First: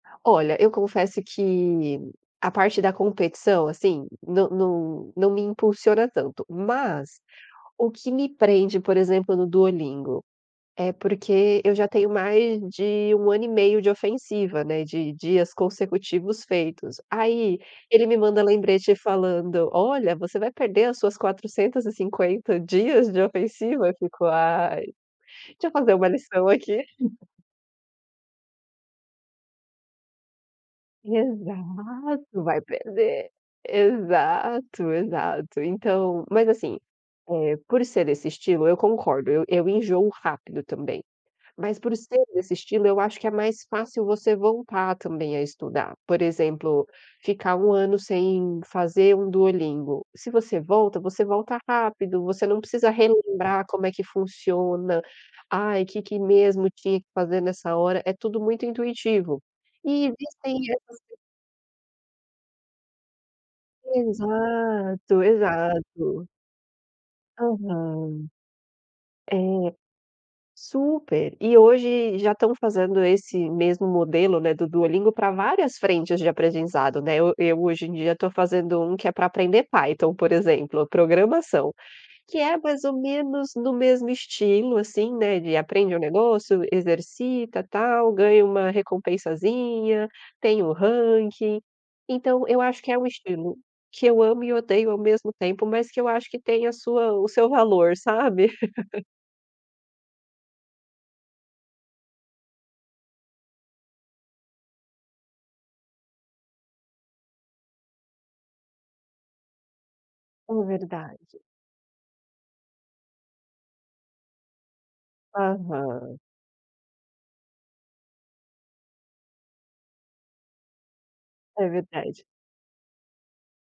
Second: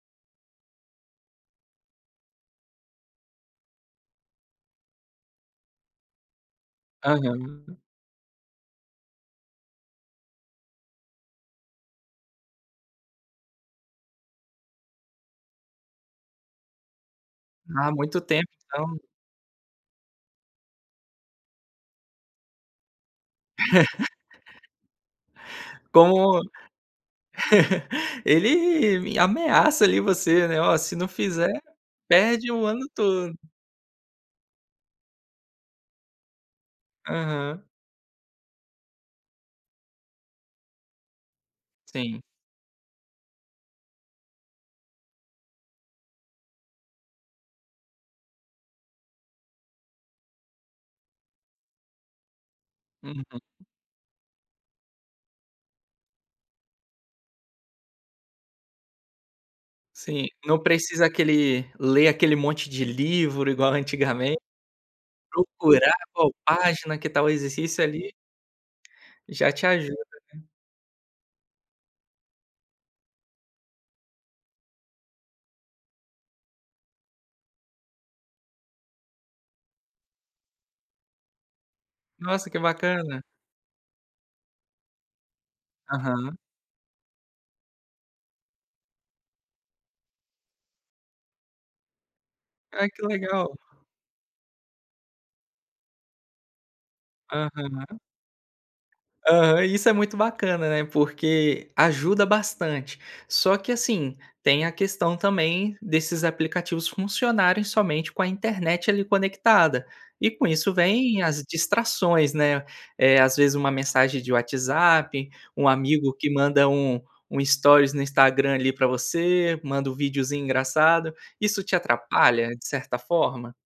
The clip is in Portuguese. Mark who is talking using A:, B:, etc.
A: Olha, eu confesso que a parte da competição, assim, não não não me impulsiona tanto, mas
B: Aham.
A: o que me prende por exemplo no duolingo? É porque eu já tenho mais de 1 ano e meio de ofensiva, né, de de dias consecutivos feitos. Aí,
B: Ah,
A: ele me
B: muito
A: manda
B: tempo
A: lembrete
B: então.
A: falando: "Olha, você vai perder as suas 450 dias de ofensiva? Fico: "Ai, deixa eu fazer uma
B: Como
A: lição aqui".
B: ele ameaça ali você, né, olha, se não fizer,
A: Exato,
B: perde
A: vai
B: o ano
A: perder.
B: todo.
A: Exato, exato, então, mas assim, eh,
B: Aham.
A: por ser desse estilo eu concordo, eu eu enjoo rápido também, Mas por
B: Sim.
A: ser desse estilo eu acho que é mais fácil você voltar também a estudar. Por exemplo, ficar um ano sem fazer um duolingo. Se você volta, você volta rápido, você não precisa
B: Uhum.
A: relembrar como é que funciona. Ai que que mesmo tinha que fazer nessa hora é tudo muito intuitivo e
B: Sim,
A: existem
B: não
A: es
B: precisa aquele ler aquele monte de livro igual antigamente,
A: Exato,
B: procurar
A: exato.
B: qual página que tá o exercício ali,
A: Aham. É.
B: já te ajuda, né.
A: Super. E hoje já estão fazendo esse mesmo modelo, né, do duolingo para várias frentes de aprendizado, né, eu eu hoje em dia estou fazendo um que é para aprender Python, por exemplo, programação que
B: Nossa,
A: é
B: que
A: mais ou
B: bacana.
A: menos no mesmo estilo assim, né, de aprende um
B: Aham.
A: negócio, exercita tal, ganha uma recompensazinha, tem o ranking. Então eu acho
B: Ai
A: que é
B: que
A: um
B: legal.
A: estilo que eu amo e odeio ao mesmo tempo, mas que eu acho que tem a sua o seu valor,
B: Aham.
A: sabe?
B: Aham, isso é muito bacana, né, porque ajuda bastante. Só que assim, tem a questão também desses aplicativos funcionarem somente com a internet ali conectada. E com
A: É
B: isso vem
A: verdade.
B: as distrações, né. Eh. Às vezes uma mensagem de WhatsApp, um amigo
A: Aham.
B: que manda um um stories no Instagram ali para você, manda um videozinho engraçado, isso
A: É
B: te
A: verdade.
B: atrapalha de certa forma?